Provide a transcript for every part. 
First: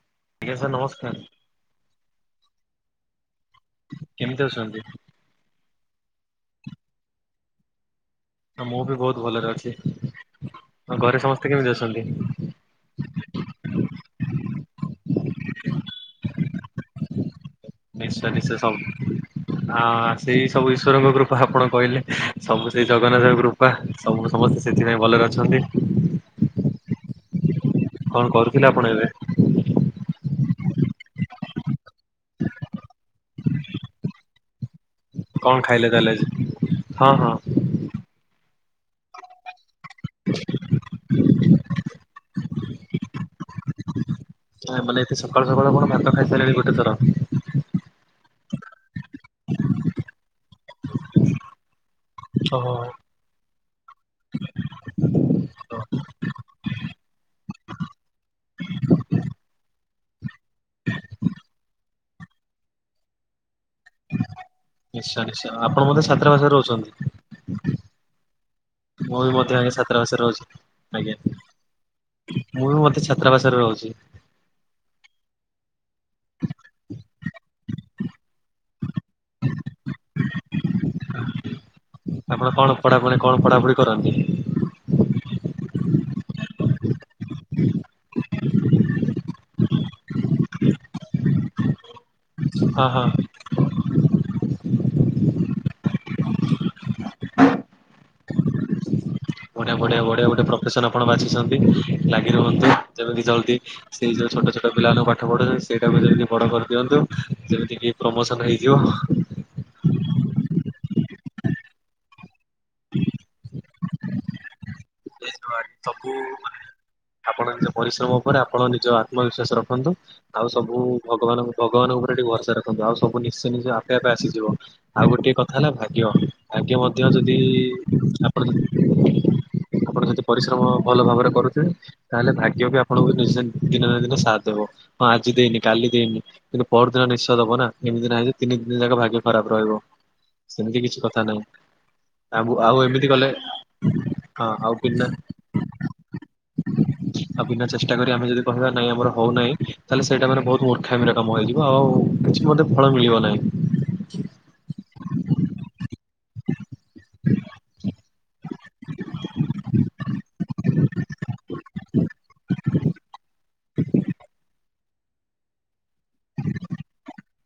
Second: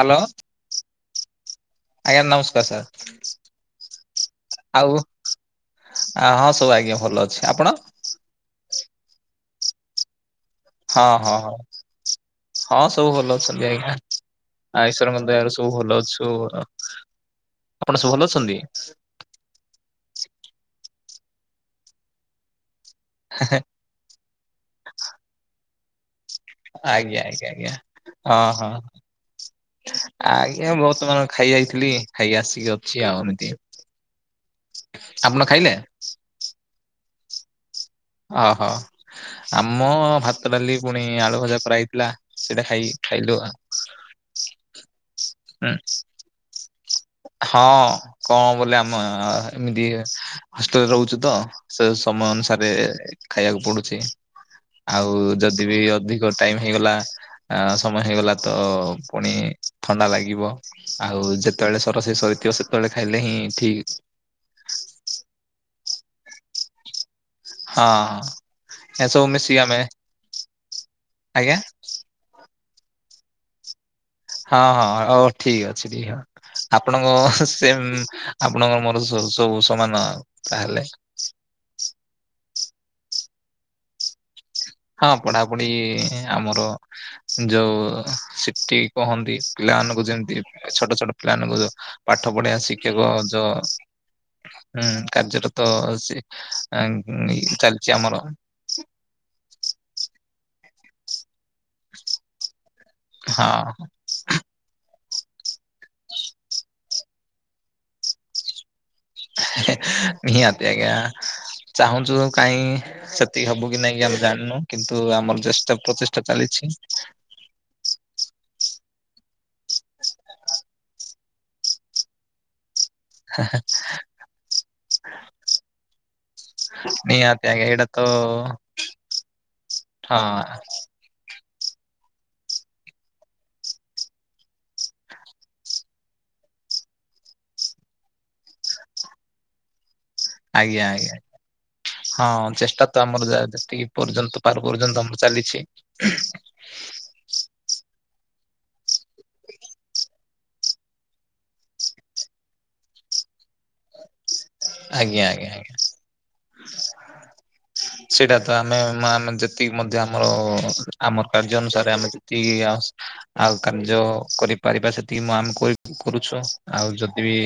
Hello ଆଜ୍ଞା sir ନମସ୍କାର ଆଜ୍ଞା ନମସ୍କାର ସାର୍। କେମିତି ଅଛନ୍ତି? ଆ ହଁ ସବୁ ଆଜ୍ଞା ଭଲ ଅଛି ଆପଣ? ମୁଁ ବି ବହୁତ ଭଲରେ ଅଛି। ଆଉ ହଁ ଘରେ ହଁ ସମସ୍ତେ ହଁ କେମିତି ଅଛନ୍ତି? ହଁ ସବୁ ଭଲ ଅଛନ୍ତି ଆଜ୍ଞା ଆ ଈଶ୍ଵର ମଧ ଦୟାରୁ ସବୁ ଭଲଅଛୁ। ନିଶ୍ଚୟ ନିଶ୍ଚୟ ସବୁ ସେଇ ସବୁ ଈଶ୍ୱରଙ୍କ କୃପା ଆପଣ କହିଲେ ସବୁ ସେଇ ଜଗନ୍ନାଥଙ୍କ କୃପା ସବୁ ସମସ୍ତେ ସେଥିପାଇଁ ଭଲରେ ଅଛନ୍ତି। ଆଜ୍ଞା ଆଜ୍ଞା ଆଜ୍ଞା କଣ ହଁ କରୁଥିଲେ ହଁ ଆପଣ ଏବେ ଆଗ ଆଜ୍ଞା ବର୍ତ୍ତମାନ ଖାଇ ଯାଇଥିଲି ଖାଇକି ଆସିକି ଅଛି ଆଉ ଏମିତି କଣ ଖାଇଲେ ତାହେଲେ ହଁ ହଁ। ଓହୋ ଆମ ଭାତ ଡାଲି ପୁଣି ଆଳୁ ଭଜା କରାହେଇଥିଲା। ସେଇଟା ଖାଇ ଖାଇଲୁ ଆ ମାନେ ଏତେ ସକାଳୁ ସକାଳୁ କଣ ଭାତ ଖାଇସାରିଲେଣି ଗୋଟେଥର। ହଁ କଣ ବୋଲେ ଆମ ଏମିତି ହଷ୍ଟେଲରେ ରହୁଚୂ ତ ସେ ସମୟ ଅନୁସାରେ ଓହୋ ଖାଇବାକୁ ପଡୁଚି। ଆଉ ଯଦି ବି ଅଧିକ ଟାଇମ ହେଇଗଲା ଆ ସମୟ ହେଇଗଲା ତ ପୁଣି ଥଣ୍ଡା ଲାଗିବ ଆଉ ଯେତେବେଳେ ରୋଷେଇ ସରିଥିବ ସେତେବେଳେ ଖାଇଲେ ହିଁ ଠିକ। ନିଶ୍ଚୟ ନିଶ୍ଚୟ ଆପଣ ବୋଧେ ଛାତ୍ରା ବାଷାରେ ରହୁଚନ୍ତି? ହଁ। ମୁଁ ଏସବୁ ବି ମଧ୍ୟ ମିଶିକି ଆଜ୍ଞା ଆମେ ଛାତ୍ରା ବାସରେ ରହୁଚି ଆଜ୍ଞା। ମୁଁ ବି ମତେ ଛାତ୍ରାସରେ ରହୁଚି। ହଁ ହଁ ହଉ ଠିକ ଅଛି ଦିକ ହ ଆପଣଙ୍କ ସେମ ଆପଣଙ୍କ ମୋର ସବୁ ସମାନ ତାହେଲେ ଆପଣ କଣ ପଢାପଢି କଣ ପଢାପଢି କରନ୍ତି? ହଁ ପଢାପଢି ଆମର ଯୋଉ ସିଟି କୁହନ୍ତି। ପିଲାମାନଙ୍କୁ ଯେମିତି ଛୋଟ ଛୋଟ ପିଲାମାନଙ୍କୁ ଯୋ ପାଠ ପଢିଆ ହଁ ହଁ ଶିକ୍ଷକ ଯୋ ହୁଁ କାର୍ଯ୍ୟର ତ ଚାଲିଛି ଆମର ବଢିଆ ବଢିଆ ବଢିଆ ଗୋଟେ ପ୍ରଫେସନ ଆପଣ ବା ଲାଗି ରୁହନ୍ତି, ଯେମିତି ହଁ ଜଲଦି ସେଇ ଯୋଉ ଛୋଟ ଛୋଟ ପିଲା ନ ପାଠ ପଢ଼ୁଛନ୍ତି ସେଇଟାକୁ ଯେମିତି ବଡ଼ କରିଦିଅନ୍ତୁ, ଯେମିତିକି ପ୍ରମୋସନ୍ ହେଇଯିବ ନିହାତି ଆଜ୍ଞା। ଚାହୁଁଛୁ କାଇହିଁ ସେତିକି ହବୁ କି ନାଇଁ କି ଆମେ ଜାଣିନୁ କିନ୍ତୁ ଆମର ଚେଷ୍ଟା ସବୁ ପ୍ରଚେଷ୍ଟା ମାନେ ଚାଲିଛି ଆପଣ ନିଜ ପରିଶ୍ରମ ଉପରେ ଆପଣ ନିଜ ଆତ୍ମବିଶ୍ୱାସ ଆତ୍ମବିଶ୍ଵାସ ରଖନ୍ତୁ, ଆଉ ସବୁ ଭଗବାନ ଭଗବାନଙ୍କ ଉପରେ ଟିକେ ଭରସା ରଖନ୍ତୁ। ରଖନ୍ତୁ ଆଉ ସବୁ ନିଶ୍ଚେ ନିଜ ଆପେ ଆପେ ଆସିଯିବ ଆଉ ଗୋଟଏ କଥା ହେଲା ଭାଗ୍ୟ ଭାଗ୍ୟ ମଧ୍ୟ ଯଦି ନିହାତି ଆଜ୍ଞା ଏଇଟା ତ ଆପଣ ହଁ ଯଦି ପରିଶ୍ରମ ଭଲ ଭାବରେ କରୁଥିବେ ତାହେଲେ ଭାଗ୍ୟ ବି ଆପଣଙ୍କୁ ଦିନେ ନା ଦିନେ ସାଥ ଦେବ ହଁ ଆଜି ଦେଇନି କାଲି ଦେଇନି କିନ୍ତୁ ପର ଦିନ ନିଶ୍ଚୟ ଦବ ନା, ଏମିତି ନାଇଁ କି ତିନି ଦିନ ଯାକ ଭାଗ୍ୟ ଖରାପ ରହିବ। ସେମିତି ଆଜ୍ଞା କିଛି ଆଜ୍ଞା କଥା ନାହିଁ ହଁ ଆ ଆଉ ଚେଷ୍ଟା ତ ଏମିତି ଆମର କଲେ ଯା- ଯେତିକି ପର୍ଯ୍ୟନ୍ତ ଆଉ ପାରୁ ଆଉ ପର୍ଯ୍ୟନ୍ତ ବିନା ଆମର ଚାଲିଛି ଚେଷ୍ଟା ଚେଷ୍ଟା କରି ଆମେ ଯଦି କହିବା ନାଇ ଆମର ହଉନାହିଁ, ତାହେଲେ ସେଇଟା ସେଇଟା ମାନେ ବହୁତ ମୂର୍ଖାମିର କାମ ହେଇଯିବ, ଆଉ କିଛି ମଧ୍ୟ ଫଳ ମିଳିବ ନାହିଁ ଆଜ୍ଞା ଆଜ୍ଞା ଆଜ୍ଞା ସେଟା ତ ଆମେ ଆମେ ଯେତିକି ମଧ୍ୟ ଆମର ଆମର କାର୍ଯ୍ୟ ଅନୁସାରେ ଆମେ ଯେତିକି ଆଉ। ଆଉ କାର୍ଯ୍ୟ କରିପାରିବା ସେତିକି ମୁଁ ଆମେ କରୁ କରୁଛୁ ଆଉ ଯଦି ବି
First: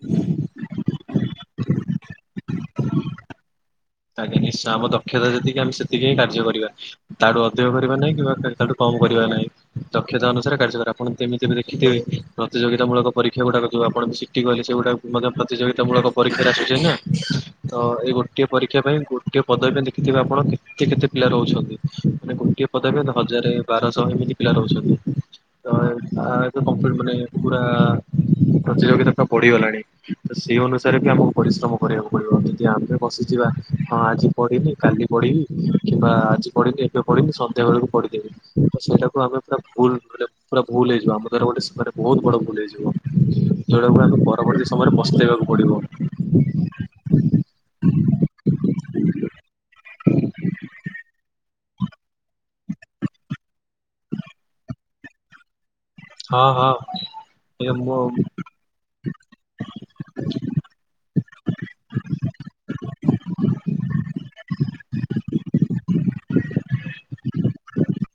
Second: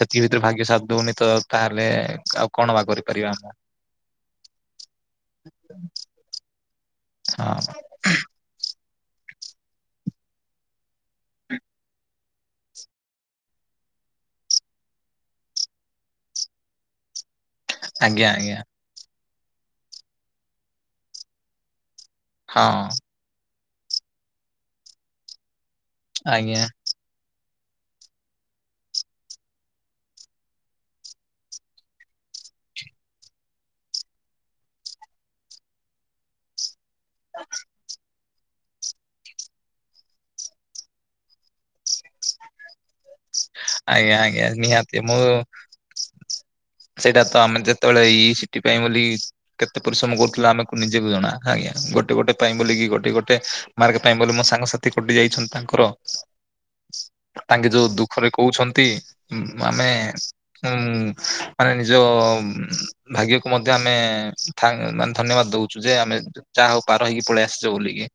ସେତିକି ଭିତରେ ଭାଗ୍ୟ ସାଥ ଦଉନି ତ ତାହେଲେ ଆଉ କଣ ବା କରିପାରିବା ଆମେ ଆଜ୍ଞା ନିଶ୍ଚୟ ଆମ ଦକ୍ଷତା ଯେତିକି ଆମେ ସେତିକି ହିଁ କାର୍ଯ୍ୟ କରିବା ତାଠୁ ହଁ ଅଧିକ କରିବା ନାହିଁ କିମ୍ୱା ତା ଠାରୁ କମ୍ କରିବା ନାଇଁ ଦକ୍ଷତା ଅନୁସାରେ କାର୍ଯ୍ୟକରେ ଆପଣ ଯେମିତି ବି ଦେଖିଥିବେ, ପ୍ରତିଯୋଗିତାମୂଳକ ପରୀକ୍ଷା ଗୁଡ଼ାକ ଯୋଉ ଆପଣ ସିଟି କଲେ ଯଉଟା ପ୍ରତିଯୋଗିତା ମୂଳକ ପରୀକ୍ଷାରେ ଆସୁଛି ନା ତ ଏଇ ଆଜ୍ଞା ଗୋଟିଏ ଆଜ୍ଞା। ପରୀକ୍ଷା ପାଇଁ ଗୋଟିଏ ପଦବୀ ପାଇଁ ଦେଖିଥିବେ, ଆପଣ କେତେ କେତେ ପିଲା ରହୁଛନ୍ତି। ମାନେ ହଁ ଗୋଟିଏ ପଦବୀରେ ହଜାରେ ବାରଶହ ଏମିତି ପିଲା ରହୁଛନ୍ତି। ତ ଆଜ୍ଞା ଏ କପ୍ଲିଟ୍ ମାନେ ପୁରା ପ୍ରତିଯୋଗିତା ଟା ବଢ଼ିଗଲାଣି ତ ସେଇ ଅନୁସାରେ ବି ଆମକୁ ପରିଶ୍ରମ କରିବାକୁ ପଡ଼ିବ ଯଦି ଆମେ ବସିଯିବା ହଁ ଆଜି ପଢ଼ିନି କାଲି ପଢ଼ିବି କିମ୍ବା ଆଜି ପଢ଼ିନି, ଏବେ ପଢ଼ିବି ସନ୍ଧ୍ୟା ବେଳକୁ ପଢ଼ିଦେବି ସେଇଟାକୁ ଆମେ ପୁରା ଭୁଲରେ ପୁରା ଭୁଲ ହେଇଯିବ, ଆମର ସେସମୟରେ ବହୁତ ବଡ଼ ଭୁଲ୍ ହେଇଯିବ ଯେଉଁଟା କୁ ଆଜ୍ଞା ଆଜ୍ଞା ଆମ ନିହାତି ମୁଁ ପରବର୍ତ୍ତୀ ସମୟରେ ପସ୍ତେଇବାକୁ ପଡ଼ିବ। ସେଇଟା ତ ଆମେ ଯେତେବେଳେ ଏଇଥି ଏଇଥି ପାଇଁ ବୋଲି କେତେ ପରିଶ୍ରମ କରୁଥିଲା, ଆମେକୁ ନିଜେକୁ ଜଣା ଆଜ୍ଞା ଗୋଟେ ଗୋଟେ ପାଇଁ ବୋଲିକି ଗୋଟେ ଗୋଟେ ମାର୍ଗ ପାଇଁ ବୋଲି ମୋ ସାଙ୍ଗସାଥି କଟି ଯାଇଛନ୍ତି ତାଙ୍କର ହଁ ହଁ ତାଙ୍କେ ଇଏ ଯୋଉ ମୋ ଦୁଃଖରେ କହୁଛନ୍ତି ଆମେ ଉ ମାନେ ନିଜ ଭାଗ୍ୟକୁ ମଧ୍ୟ ଆମେ ଥା ମାନେ ଧନ୍ୟବାଦ ଦଉଛୁ ଯେ ଆମେ ଯାହା ହଉ ପାର ହେଇକି ପଳେଇ ଆସିଛୁ ବୋଲିକି।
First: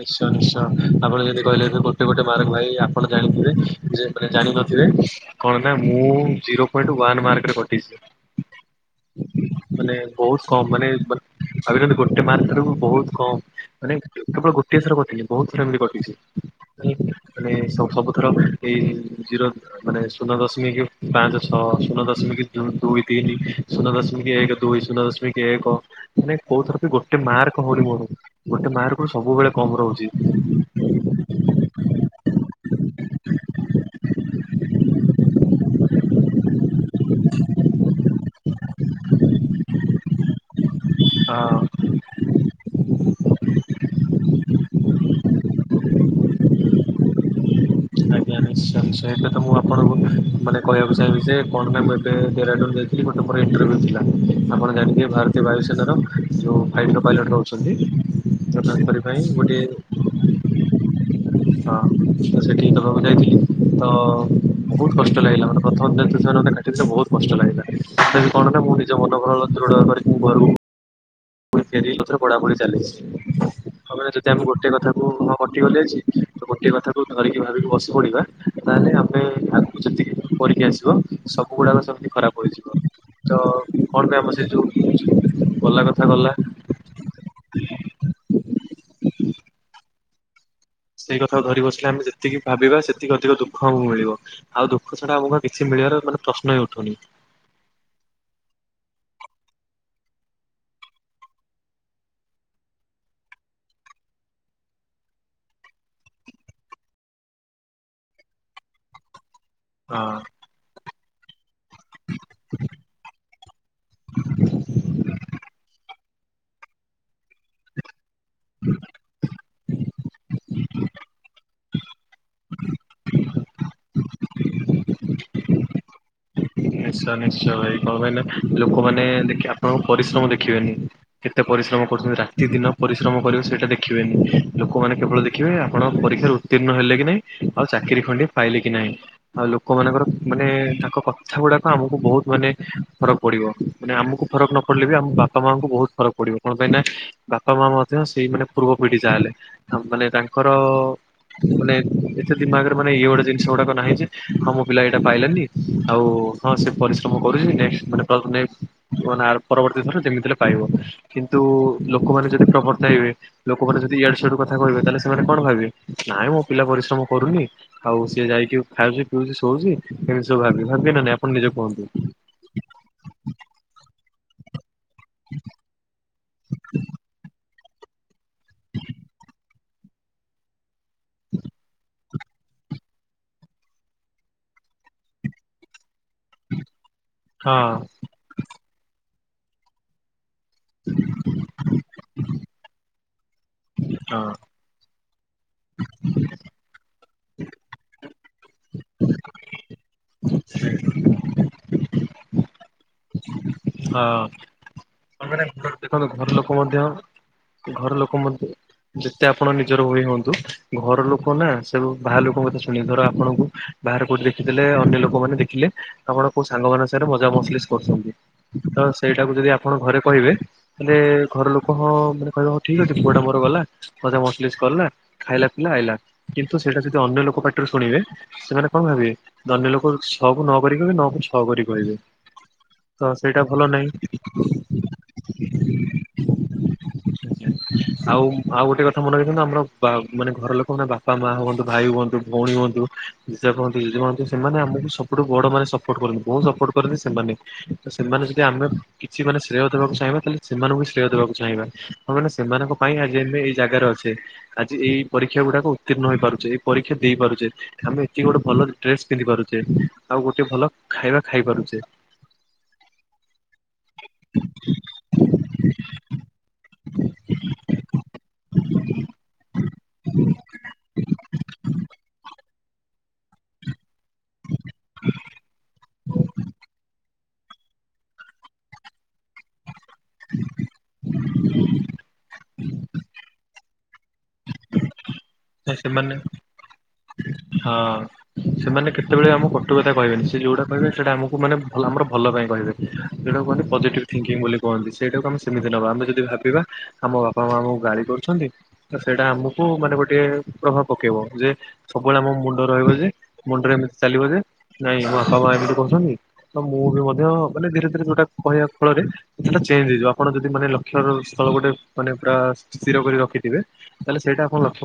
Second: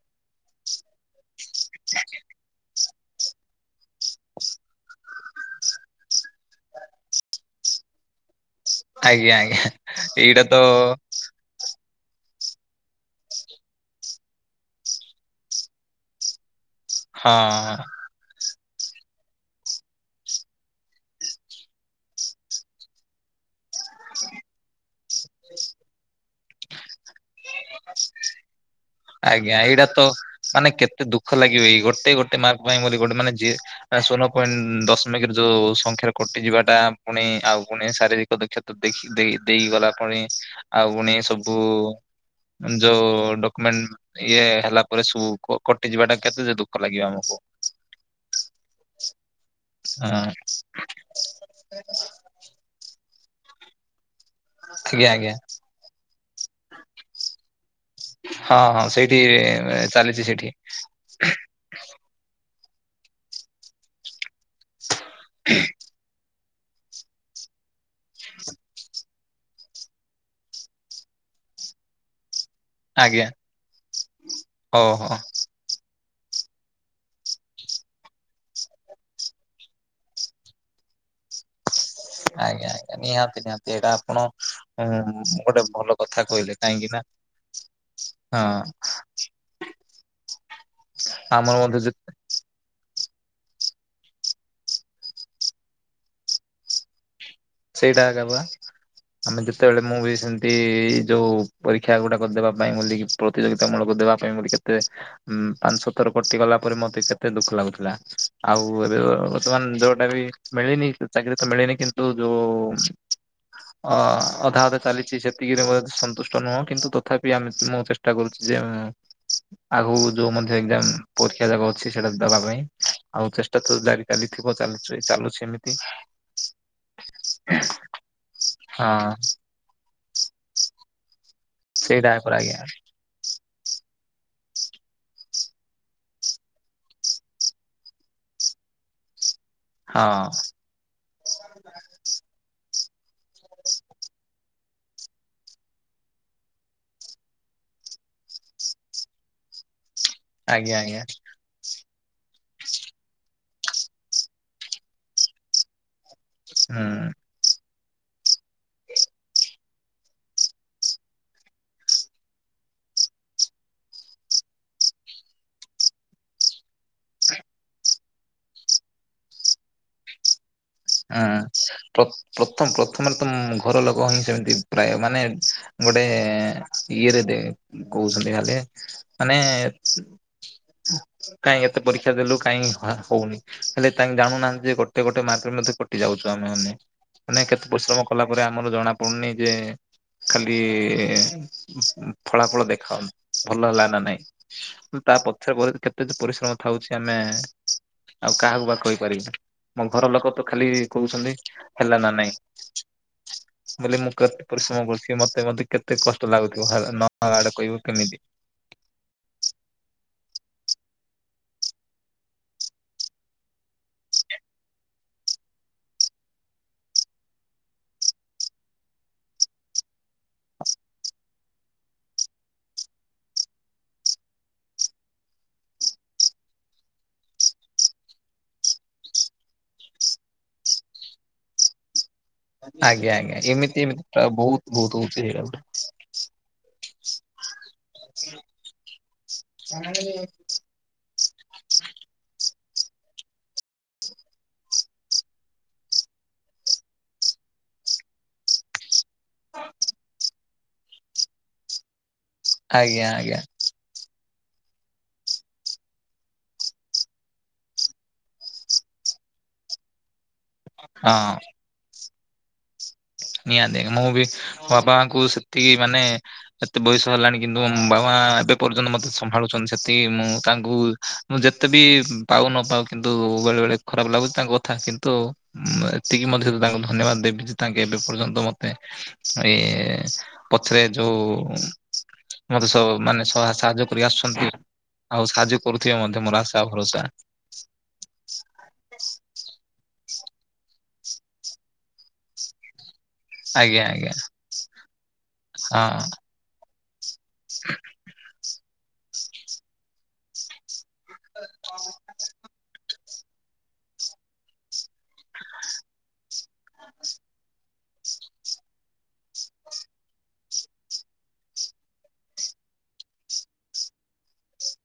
ନିଶ୍ଚୟ ନିଶ୍ଚୟ ଆପଣ ଯଦି କହିଲେ ଗୋଟେ ଗୋଟେ ମାର୍କ ଲାଗି ଆପଣ ଜାଣିଥିବେ ଯେ ମାନେ ଜାଣିନଥିବେ କଣ ନା ମୁଁ ଜିରୋ ପଏଣ୍ଟ ୱାନ୍ ମାର୍କରେ କଟିଛି ଆଜ୍ଞା ଆଜ୍ଞା। ମାନେ ବହୁତ ଏଇଟା ତ କମ୍ ମାନେ ଗୋଟେ ଗୋଟେ ମାର୍କରୁ ବହୁତ କମ୍ ମାନେ କେବଳ ଗୋଟଏ ଥର କଟିନି ବହୁତ ଥର ଏମିତି କଟିଛି ମାନେ ହଁ ସ ସବୁଥର ଏଇ ଜିରୋ ମାନେ ଶୂନ ଦଶମୀ କି ପାଞ୍ଚ ଛଅ ଶୂନ ଦଶମୀ କି ଦୁଇ ତିନି ଶୁନ ଦଶମୀକି ଏକ ଦୁଇ ଶୁନ ଦଶମୀକି ଏକ ମାନେ କୋଉଥର ଗୋଟେ ମାର୍କ ହଉନି ମୋର ଗୋଟେ ମାର୍କ କୁ ସବୁବେଳେ ଆଜ୍ଞା କମ୍ ଏଇଟା ତ ରହୁଛି। ମାନେ କେତେ ଦୁଃଖ ଲାଗିବ ଏଇ ଗୋଟେ ଗୋଟେ ମାର୍କ । ପାଇଁ ବୋଲି ଗୋଟେ ମାନେ ଯିଏ ଆ ଶୁନ ପଏଣ୍ଟ ଦଶମିକ୍ ର ଯୋଉ ସଂଖାରେ କଟି ଯିବାଟା ପୁଣି ଆଉ । ଉ ପୁଣୀ ଶାରୀରିକ ଦକ୍ଷତା ଦେଖି ଦେଇ ଦେଇ ଗଲା ପୁଣି ଆଉ ପୁଣୀ ଆ ସବୁ । ଯୋଉ ଡକୁମେଣ୍ଟ ଇଏ ହେଲା ପରେ ସବୁ କ କଟି ଯିବାଟା କେତେ ଯେ ଦୁଃଖ ଲାଗିବ ଆମକୁ । ଆଜ୍ଞା ଆଜ୍ଞା ନିଶ୍ଚୟ ନିଶ୍ଚୟ ଏଇଟା ତ ଗୁଣ ପର୍ବ ହଁ ମାନେ କହିବାକୁ ଚାହିଁବି ଯେ କଣ ପାଇଁ ମୁଁ ଏବେ ଡେରାଡୁନ ଯାଇଥିଲି । ତାପରେ ଇଣ୍ଟରର୍ଭ୍ୟୁ ଥିଲା । ଆପଣ ଜାଣିଥିବେ ଆଜ୍ଞା ଆଜ୍ଞା ଭାରତୀୟ ବାୟୁସେନାର ଯେଉଁ ଫ୍ଲାଇଟ୍ ପାଇଲଟ୍ ରହୁଛନ୍ତି । ହଁ ହଁ ସେଇଠି ଚାଲିଛି ସେଠି । ହଁ । ସେଠିକି ଦବାକୁ ଯାଇଥିଲି ତ ବହୁତ କଷ୍ଟ ଲାଗିଲା ମାନେ ପ୍ରଥମ ଦିନ ଯେହେତୁ ସେମାନେ ମତେ କାଟି କିନ୍ତୁ ବହୁତ୍ କଷ୍ଟ ଲାଗିଲା ସେଥି ପାଇଁ କଣ ନା ମୁଁ ନିଜ ମନ ବଳ ଦୃଢ କରିକି ମୁ ଘରୁକୁ । ପୁଣି ଫେରିଲି ଏଥର ପଢାପଢ଼ି ଚାଲିଛି ଆଜ୍ଞା କଁ କହିଲ ଯଦି ଆମେ ଗୋଟେ ହଉ କଥା କୁ ହଉ ହଁ କଟି ଗଲି ଆଜି ‌ ‌। ତ ଗୋଟିଏ କଥାକୁ ଧରିକି ଭାବିକି ବସି ପଡିବା ତାହେଲେ ଆମେ ଆଗକୁ ଯେତିକି ପଢିକି ଆସିବ । ସବୁ ଗୁଡାକ ସ ଆଜ୍ଞା ଆଜ୍ଞା ନିହାତି ନିହାତି ଏଇଟା ପାଇଁ ଆପଣ ଆମ ସେ ଯୋଉ ଉଁ ଗୋଟେ ଗଲା ଭଲ କଥା ଗଲା କହିଲେ। କାହିଁକି ନା ହଁ। ସେଇ କଥାକୁ ଆମର ଧରି ମଧ୍ୟ ବସିଲେ ଯେ ଆମେ ଯେତିକି ଭାବିବା ସେତ ଏତିକ ଏତିକ ଦୁଃଖ ଆମକୁ ମିଳିବ ଆଉ ଦୁଃଖ ଛଡା ଆମ କିଛି ମିଳିବାର ମାନେ ପ୍ରଶ୍ନ ହିଁ ଉଠୁନି। ସେଇଟା ଆଗେ ବା। ଆମେ ଯେତେ ବେଳେ ମୁଁ ବି ସେମତି ଯୋଉ ପରୀକ୍ଷା ଗୁଡାକ ଦେବା ପାଇଁ ଗଲି କି ପ୍ରତିଯୋଗିତା ମୂଳକ । ଦେବା ପାଇଁ ବୋଲି କେତେ ଉଁ ପାଞ୍ଚ ଛ ଥର କଟି ଗଲା ପରେ ମତେ କେତେ ଦୁଃଖ ଲାଗୁଥିଲା ଆଉ ଏବେ । ବର୍ତମାନ ଦେହ ଟା ହଁ। ବି ମିଳିନି ଚାକିରି ତ ମିଳିନି କିନ୍ତୁ । ଯୋଉ ଅ-ଅଧା-ଅଧା ଚାଲିଛି ସେତିକିରେ ବୋଧେ ସନ ତୁଷ୍ଟ ନୁହଁ କିନ୍ତୁ ତଥାପି ଆମେ ମୁଁ ଚେଷ୍ଟା କରୁଛି ଯେ ଉଁ ଆଗୁକୁ । ଯୋଉ ମଧ୍ୟ ଏକଜାମ ପରୀକ୍ଷା ଯାକ ଅଛି ସେଟା ଦବା ପାଇଁ । ଆଉ ଚେଷ୍ଟା ତ ଜାରି ଚାଲିଥିବ ଚାଲିଛି ଚାଲୁଛି ଏମିତି । ନିଶ୍ଚୟ-ନିଶ୍ଚୟ ଭାଇ କଣ ପାଇଁ ନା ହଁ ଲୋକମାନେ ଦେଖିବେ ଆପଣଙ୍କ ପରିଶ୍ରମ ଦେଖିବେନି। କେତେ ପରିଶ୍ରମ ସେଇଟା କରୁଛନ୍ତି ପରା ରାତି ଆଜ୍ଞା। ଦିନ ପରିଶ୍ରମ କରିବ ସେ ସେଟା ଦେଖିବେନି ଲୋକମାନେ କେବଳ ଦେଖିବେ ଆପଣ ପରୀକ୍ଷାରେ ଉତ୍ତୀର୍ଣ୍ଣ ହେଲେ କି ନାଇଁ ଆଉ ଚାକିରି ଖଣ୍ଡିଏ ପାଇଲେ । କି ନାଇଁ ଆଉ ଲୋକ ମାନଙ୍କର ହଁ ମାନେ ତାଙ୍କ କଥା ଗୁଡାକ ଆମକୁ ବହୁତ ମାନେ । ଫରକ୍ ପଡ଼ିବ ମାନେ ଆମକୁ ଫରକ୍ ନ ପଡ଼ିଲେ ବି ଆମ ବାପା ମାଆଙ୍କୁ ବହୁତ ଫରକ୍ ପଡ଼ିବ କଣ ପାଇଁ ନା ବାପା ମାଆ ମଧ୍ୟ । ସେଇ ମାନେ ପୂର୍ବ ପିଢି ଯାହେଲେ ଆମ ମାନେ ତାଙ୍କର ଆଜ୍ଞା ଆଜ୍ଞା ମାନେ । ଏତେ ଦିମାଗ୍ ରେ ମାନେ ଇଏ ଗୁଟେ ଜିନିଷ ଗୁଡାକ ନାହିଁ ଯେ ହଁ ମୋ ପିଲା ଏଇଟା ପାଇଲାନି ଆଉ ‌। ହଁ ସେ ହୁଁ ପରିଶ୍ରମ କରୁଛି ନେକସ୍ ମାନେ ପ୍ରବଲେମ ମାନେ ଆର ପରବର୍ତ୍ତୀ ଥର ଯେମିତି ହେଲେ ପାଇବ କିନ୍ତୁ ଲୋକମାନେ ଯଦି ପ୍ରବର୍ତ୍ତାଇ ତାଇବେ ଲୋକମାନେ ଯଦି ଇଆଡୁ ସିଆଡୁ କଥା କହିବେ ତାହେଲେ ସେମାନେ କଣ ଭାବିବେ ନାଇଁ ମୋ ପିଲା ପରିଶ୍ରମ କରୁନି । ଆଉ ସିଏ ଯାଇକି ଖାଉଛି ପିଉଛି ଶୋଉଛି ଏମିତି ସବୁ ଭାବିବେ। ଭାବିବେ ନା ନାଇଁ ଆପଣ ଆଁ ନିଜେ କୁହନ୍ତୁ। ପ ପଥମ ପ୍ରଥମ ରେ ତ ଘର ଲୋକ ହିଁ ସେମିତି। ପ୍ରାୟ ମାନେ ଗୋଟେ ଇଏରେ ଦେ କହୁଛନ୍ତି ଖାଲି ମାନେ କାଇଁ ଏତେ ପରୀ କ୍ଷା ଦେଲୁ କାହିଁ ହାଁ ହଉନି ହେଲେ ତାଙ୍କ ଜାଣୁ ନାହାନ୍ତି ଯେ ଗୋଟେ ଗୋଟେ ମାର୍କରେ ମଧ୍ୟ । କଟି ଯାଉଛୁ ଆମେ ମାନେ ମାନେ ହଁ କେତେ ପରିଶ୍ରମ କଲା ପରେ ଆମର ଜଣା ପଡୁନି ଯେ । ଖାଲି ଫଳା ଫଳ ଦେଖାଅ ଭଲ ହେଲା ନା ନାଇଁ। ହଁ ତା ପଛରେ ପରେ ଯେ କେତେ ଯେ ପରିଶ୍ରମ ଥାଉଛି ଆମେ ଆଉ କାହାକୁ ବା କହିପାରିବୁ ମୋ ଘର ଲୋକ । ତ ଖାଲି କହୁଛନ୍ତି ହେଲା ନା ନାଇଁ। ବେଲି ମୁଁ ହଁ କେତେ ପରିଶ୍ରମ କରୁଛି ମାନେ ମତେ ମଧ୍ୟ କେତେ ଦେଖନ୍ତୁ ଘର କଷ୍ଟ ଲୋକ ଲାଗୁଥିବ ମଧ୍ୟ ହେଲା ନ ଆଡେ କହିବୁ ଘର ଲୋକ କେମିତି। ମଧ୍ୟ ଯେତେ ଆପଣ ନିଜର ହୋଇ ହୁଅନ୍ତୁ ଘର ଲୋ କନା ସେବୁ ବାହାର ଲୋକଙ୍କ କଥା ଶୁଣିବେ ଧର ଆପଣଙ୍କୁ ବାହାର କୋଉଠି ଦେଖିଦେଲେ ଅନ୍ୟ ଲୋକମାନେ ଦେଖିଲେ ଆମ ଣ କୋଉ ସାଙ୍ଗ ମାନସାରେ ମଜା ମସଲିସ୍ କରୁଛନ୍ତି। ତ ସେଇଟାକୁ ଯଦି ଆପଣ ଘରେ କହିବେ ତାହେଲେ ଘର ଲୋକ ହଁ ମାନେ କହିବେ ହଉ ଠିକ ଅଛି ପୁଅ ଟା ମୋର କଲା ମଜା ମସଲିସ୍ କଲା ଖାଇଲା ପିଲା ଆଇଲା କିନ୍ତୁ ସେଟା ଯଦି ଅନ୍ୟ ଲୋକ ପାଟିରୁ ଶୁଣିବେ ସେମାନେ କଁ ଭାବିବେ ଦନ୍ୟ ଲୋକ ଛଅ କୁ ନ କରିକି ବି ନଅ କୁ ଛଅ କରିି କହିବେ। ତ ଆଜ୍ଞା-ଆଜ୍ଞା ସେଇଟା ଭଲ ଏମିତି ଏମିଟା ବହୁତ-ବହୁତ [unintelligible] ଆଉ-ଆଉ ଗୋଟେ କଥା ମନେ ରଖନ୍ତୁ ଆମର ବା ମାନେ ଘର ଲୋକ ମାନେ ବାପା ମା ହୁଅନ୍ତୁ ଭାଇ ହୁଅନ୍ତୁ ଭଉଣୀ ହୁଅନ୍ତୁ। ଜେଜ ଜଜେ ମା ହୁଅନ୍ତୁ ସେମାନେ ଆମକୁ ସବୁଠୁ ବଡ ମାନେ ସପୋର୍ଟ କରନ୍ତି ବହୁତ ସପୋର୍ଟ କରନ୍ତି ସେମାନେ। ତ ସେମାନେ ଯଦି ଆମେ କିଛି ମାନେ ଶ୍ରେୟ ଦେବାକୁ ଚାହିଁବା ତାହେଲେ ସେମାନଙ୍କୁ ଶ୍ରେୟ ଦେବାକୁ ଚାହିଁବା। ହ ମାନେ ସେମାନଙ୍କ ପାଇଁ ଆଜ୍ଞା ଆଜି ଆଜ୍ଞା। ଆମେ ଏଇ ଜାଗାରେ ଅଛେ। ଆଜି ଏଇ ପରୀକ୍ଷା ଗୁଡାକ ଉତ୍ତୀର୍ଣ ହୋଇ ପାରୁଚେ ଏଇ ପରୀକ୍ଷା ଦେଇପାରୁଛେ ଆମେ ଏତିକି ଗୋଟେ ଭଲ ଡେସ୍ ପିନ୍ଧି ପାରୁଛେ। ଆଉ ଗୋଟେ ଭଲ ଖାଇବା ହଁ ଖାଇପାରୁଛେ। ନିହାତି ମୁଁ ବି ବାପା ମାଙ୍କୁ ସେତିକି ମାନେ। ଏତେ ବୟସ ହେଲାଣି କିନ୍ତୁ ମୋ ବାବା ଏବେ ପର୍ଯ୍ୟନ୍ତ ମତେ ସମ୍ଭାଳୁଛନ୍ତି ସେତିକି ମୁଁ ତାଙ୍କୁ ମୁଁ ଯେତେ ବି। ପାଉ ନ ପାଉ କିନ୍ତୁ ବେଳେ ବେଳେ ଖରାପ ଲାଗୁଛି ତାଙ୍କ କଥା କିନ୍ତୁ ଏତିକି ମଧ୍ୟ ତାଙ୍କୁ ଧନ୍ୟବାଦ ଦେବି ଯେ ତା ଏବେ ପର୍ଯ୍ୟନ୍ତ ମତେ ଏଇ ପଛରେ ଯୋଉ। ଉମ ମତେ ସ ମାନେ ସା ସାହାଯ୍ୟ କରି ଆସୁଛନ୍ତି। ଆଉ ସାହାଯ୍ୟ କରୁଥିବେ ସେମାନେ ମଧ୍ୟ ମୋର ଆଶା ଭରସା ହଁ ସେମାନେ କେତେବେଳେ ଆମ କ ଟୁ କଥା କହିବେନି ସେ ଯୋଉଟା କହିବେ ସେଇଟା ଆମକୁ ମାନେ ଭଲ ଆମର ଭଲ ପାଇଁ କହିବେ। ଯଉଟା କୁହନ୍ତି ଆଜ୍ଞା ପଜିଟିଭ୍ ଆଜ୍ଞା ଥିଙ୍କିଙ୍ଗ ବୋଲି କହନ୍ତି ସେଇଟାକୁ ଆମେ ସେମିତି ନବା ଆମେ ହଁ। ଯଦି ଭାବିବା। ଆମ ବାପା ମା ଆମକୁ ଗାଳି କରୁଛନ୍ତି ତ ସେଇଟା ଆମକୁ ମାନେ ଗୋଟେ ପ୍ରଭାବ। ପକେଇବ ଯେ ସବୁବେଳେ ଆମ ମୁଣ୍ଡ ରହିବ ଯେ। ମୁଣ୍ଡରେ ଏମିତି ଚାଲିବ ଯେ ନାଇଁ ମୋ ବାପା ମା ଏମିତି କହୁଛନ୍ତି ତ ମୁଁ ବି ମଧ୍ୟ ମାନେ ଧୀରେ ଧୀରେ କହିବା ଫଳରେ ସେଟା ଚେଞ୍ଜ ହେଇଯିବ ଆପଣ ଯଦି ମାନେ ଲକ୍ଷର ସ୍ଥଳ ଗୋଟେ ମାନେ ପୁରା ସ୍ଥିର କ ରଖଥିବେ ତାହେଲେ ସେଇଟା ଆପଣ ଲକ୍ଷ।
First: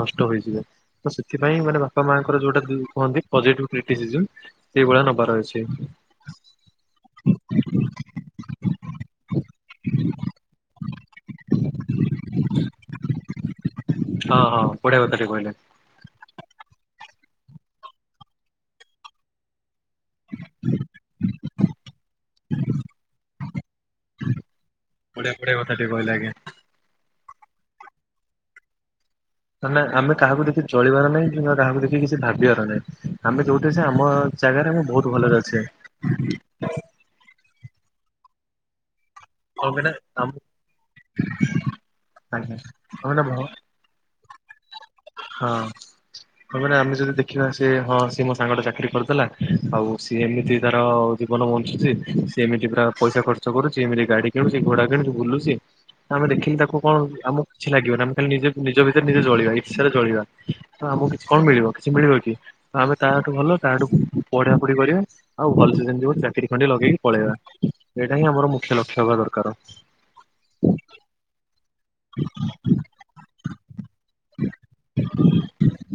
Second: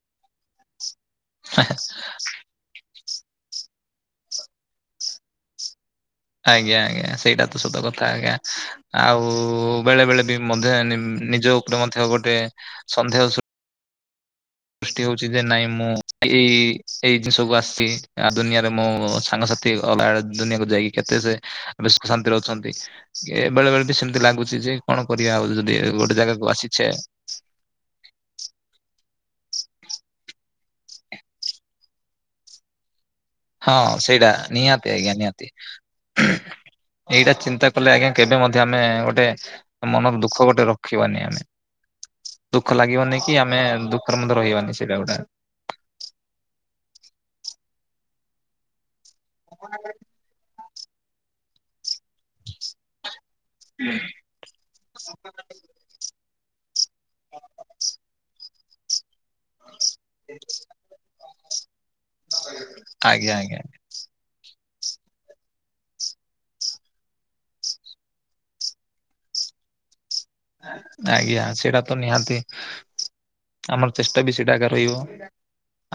ନଷ୍ଟ ହେଇଯିବେ ତ ସେଥିପାଇଁ ମାନେ ବାପା ମାଙ୍କର ଯୋଉଟା ଦି କୁହନ୍ତି ପଜେଟିଭ କ୍ରିଟିଶିଜମ ସେଇ ଭଳିଆ ନବାର ଅଛି। ଆଜ୍ଞା ଆଜ୍ଞା ସେଇଟା ତ ସତ କଥା ଆଜ୍ଞା ଆଉ। ଉ ବେଳେ ବେଳେ ବି ମଧ୍ୟ ନିନିଜ ଉପରେ ମଧ୍ୟ ଗୋଟେ ସନ୍ଦେହ ସ ହଁ ହଁ ବଢିଆ ସୃଷ୍ଟି କଥା ଟେ ହଉଛି ଯେ କହିଲେ ନାଇଁ ମୁଁ ଏଇ। ଏଇ ଜିନିଷକୁୁ ଆସିଛି ଆ ଦୁନିଆରେ ମୋ ସାଙ୍ଗସା କେ ଅଲଗା ଆଡ଼େ ଦୁନିଆକୁ ଯାଇକି କେତେ ସେ ବ ଶାନ୍ତିରେ ଅଛନ୍ତି ଏ ବେଳେ ବେଳେ ବି ସେମିତି ଲାଗୁଛି। ଯେ କଣ ବଢିଆ କରିବା ଆଉ ବଢିଆ କଥା ଯଦି ଟେ କହିଲେ ଗୋଟେ ଆଜ୍ଞା। ଜାଗାକୁ ଆସିଛେ। ନା ଆମେ କାହାକୁ ଦେଖି ଚଳିବାର ନାହିଁ କିମ୍ବା କାହାକୁ ଦେଖି କିଛି ଭାବିବାର ନାହିଁ। ଆମେ ଯୋଉଠି ହଁ ଅଛେ ଆମ ସେଇଟା ଜାଗାରେ ଆମେ ନିହାତି ଆଜ୍ଞା ବହୁତ ଭଲରେ ନିହାତି ଅଛେ ଏଇଟା ଚିନ୍ତା। ଲେ ଆଜ୍ଞା କେବେ ମଧ୍ୟ ଆମେ ଗୋ ଟେ କଣ ପାଇଁ ନା ମନକୁ ଆମ ଦୁଃଖ ଗୋଟେ ରଖିବନି ଆମେ ଦୁଃଖ ଲାଗିବନି କି ଆଜ୍ଞା। ଆମେ ଦୁ ହରମନ୍ଦ ରହିବାନି। ସେଇଟା ଗୋଟେ ହଁ ତ ମାନେ ଆମେ ଯଦି ଦେଖିବା ସେ ହଁ ସିଏ ମୋ ସାଙ୍ଗଟା ଚାକିରି କରୁ ଲା ଆଉ ସିଏ ଏମିତି ତାର ଜୀବନ ବଞ୍ଚୁଛି। ସେମିତି ପୁରା ପଇସା ଖର୍ଚ୍ଚ କରୁଛି ଏମିତି ଗାଡି କିଣୁଛି ଘୋଡା କିଣୁଛି ବୁଲୁଚି। ଆମେ ଦେଖିଲି ତାକୁ କଣ ଆମକୁ କିଛି ଲାଗିବନି ଆମେ ଖାଲି ନିଜେ ନିଜ ଭିତରେ ନିଜେ ଜଳି ଈର୍ଷାରେ ଜଳିବା ତ ଆମକୁ କିଛି କଣ ମିଳିବ କିଛି ମିଳିବ କି ତ ଆମେ ଆଜ୍ଞା ତାଠୁ ଭଲ ଆଜ୍ଞା ତାଠୁ ପଢି ପଢ଼ା ପଢ଼ି କରିବା ଆଉ ଭଲସେ ଯେମିତି ଗୋଟେ ଚାକିରି ଖଣ୍ଡେ ଲଗେଇକି ପଳେଇବା ଏଇଟା ହିଁ ଆମର ମୁଖ୍ୟ ଲକ୍ଷ୍ୟ ହବା ଦରକାର। ଆଜ୍ଞା ସେଇଟା ତ ନିହାତି ଆମର ଚେଷ୍ଟା ବି ସେଇଟା ଏକା ରହିବ।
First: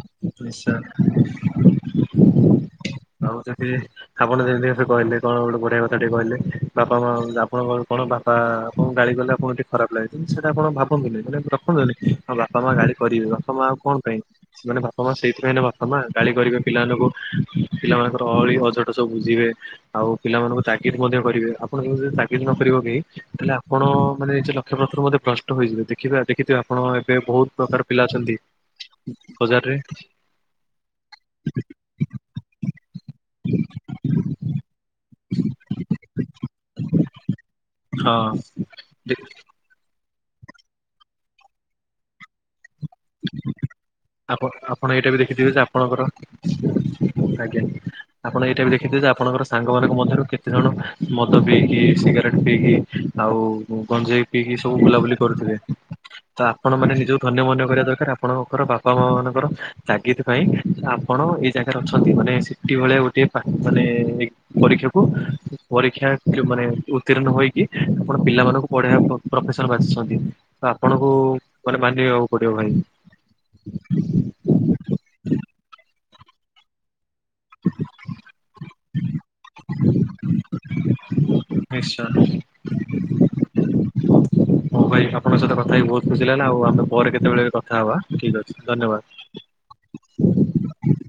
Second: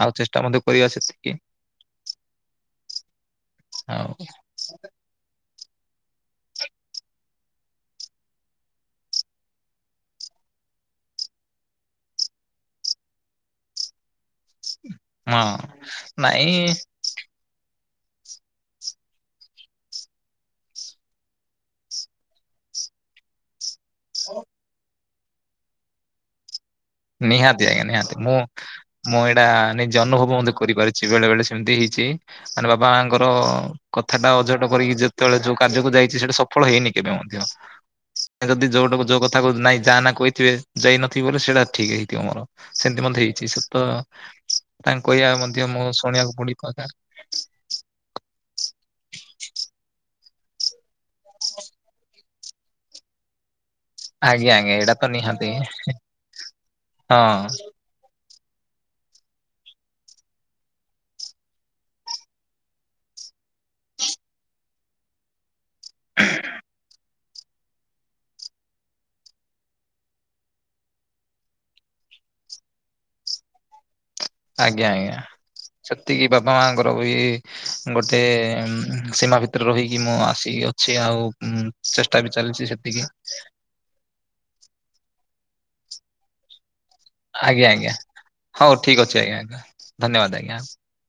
ଆଉ ଚେଷ୍ଟା ମଧ୍ୟ କରିବା ସେତିକି ଆଉ ସେଠି ଆଉ ଆପଣ ଯେମିତି ସେଠି କହିଲେ କଣ ଗୋଟେ ଗୋଟେ ବଢିଆ କଥା ଟେ କହିଲେ ବାପା ମା ଆପଣଙ୍କ କ କଣ ବାପା ଆପଣଙ୍କୁ ଗାଳି କଲେ ଆପଣଙ୍କୁ ଟିକି ଖରାପ ଲାଗେ କି ସେଟା କଣ ଭା ରଖୁନ୍ତୁନି ମାନେ ରଖନ୍ତୁନି ଆ ବାପା ମା ଗାଳି କରିବେ ବାପା ମା ଆଉ କଣ ପାଇଁ ମାନେ ବା ମା ହଁ ସେଇଥିପାଇଁ ବାପା ମା ଗାଳି ନାଇଁ କରିବେ ପିଲାମାନଙ୍କୁ। ପିଲାମାନଙ୍କର ଅହଳି ଅଝଟ ସବୁ ବୁଝିବେ ଆଉ ପିଲାମାନଙ୍କୁ ତାଗିଦ ମଧ୍ୟ କରିବେ ଆପଣ ଙ୍କୁ ଯଦି ତାଗିଦ ନ କରିବେ। [unintelligible] ତାହେଲେ ଆପଣ ମାନେ ନିଜ ଲକ୍ଷ୍ୟପଥ ରୁ ବଧେ ଭ୍ରଷ୍ଟ ହୋଇଯିବେ ଦେଖିବେ ଦେଖିଥିବେ। ଆପଣ ଏବେ ବହୁତ ନିହାତି ପ୍ରକାର ଆଜ୍ଞା ପିଲା ନିହାତି ଅଛନ୍ତି ମୁଁ ମୁଁ ଏଇଟା ବଜାରରେ ନିଜେ ଅନୁଭବ ମଧ୍ୟ କରିପାରୁଛି ବେଳେ ବେଳେ ସେମିତି। ହେଇଛି ମାନେ ବାବା ମାଙ୍କର କଥାଟା ଅଝଟ କରିକି ଯେତେବେଳେ ଯୋଉ କାର୍ଯ୍ୟକୁ ଯାଇଛି ସେଟା ସଫଳ ହେଇ ହେଇନି କେବେ ମଧ୍ୟ ହଁ ଯଦି ଯୋଉଟାକୁ ଯୋଉ କଥା କ ନାଇଁ ଯା ନା କ ଥିବେ ଯାଇନଥିବି ବୋଲେ ସେଇଟା ଠିକ ହେଇଥିବ ମୋର। ସେମିତି ମଧ୍ୟ ହେଇଛି ସେ ତ ଆପଣ ଆପଣ ତାଙ୍କୁ ଏଇଟା ବି କହିବା ଦେଖିଥିବେ ଯେ ମଧ୍ୟ ମୋ ଆପଣଙ୍କର ଶୁଣିବାକୁ ପଡି କଥା। ଆଜ୍ଞା ଆପଣ ଏଇଟା ବି ଦେଖିଥିବେ ଯେ ଆପଣଙ୍କର ସାଙ୍ଗମାନଙ୍କ ମଧ୍ୟରୁ କେତେଜଣ ମଦ ପିଇକି ସିଗାରେଟ୍ ପିଇକି ଆଉ ଗଞ୍ଜେଇ ଆଜ୍ଞା ପିଇକି ସବୁ ଆଜ୍ଞା ଏଇଟା ତ ବୁଲାବୁଲି ନିହାତି କରୁଥିବେ ତ ଆପଣ ମାନେ ସେ ହଁ ଯୋଉ ଧନ୍ୟ ମନେ କରିବା ଦରକାର ଆପଣଙ୍କର ବାପା ମା ମାନଙ୍କର ତାଗିଦ ପାଇଁ ଆପଣ ଏଇ ଜାଗାରେ ଅଛନ୍ତି ମାନେ ସେଠି ଭଳିଆ ଗୋ ଗୋଟିଏ ପା ମାନେ ପରୀକ୍ଷାକୁ ପରୀକ୍ଷା ମାନେ ଉତ୍ତୀର୍ଣ ହୋଇକି ଆପଣ ପିଲାମାନଙ୍କୁ ପଢେଇବା ପ୍ରଫେସନ ବାସିଛନ୍ତି ତ ଆପଣଙ୍କୁ ମାନିବାକୁ ପଡିବ ଭାଇ। ଆଜ୍ଞା ଆଜ୍ଞା ସେତିକି ବାପା ମାଙ୍କର ଇ ଗୋଟେ ସୀମା ଭିତରେ ରହିକି ମୁଁ ଆସିକି ଅଛି ଆଉ। ନିଶ୍ଚୟ ଚେଷ୍ଟା ବି ଚାଲିଛି ସେତିକି। ହଉ ଭାଇ ଆପଣଙ୍କ ସହିତ କଥା ହି ବହୁତ ଖୁସିି ଲାଗିଲା ଆଉ ଆମେ ପରେ କେତେବେଳେ ଆଜ୍ଞା କଥା ଆଜ୍ଞା ହବା ଠିକ ଅଛି ହଉ ଠିକ୍ ଅଛି ଆଜ୍ଞା ଆଜ୍ଞା ଆଜ୍ଞା। ଧନ୍ୟବାଦ।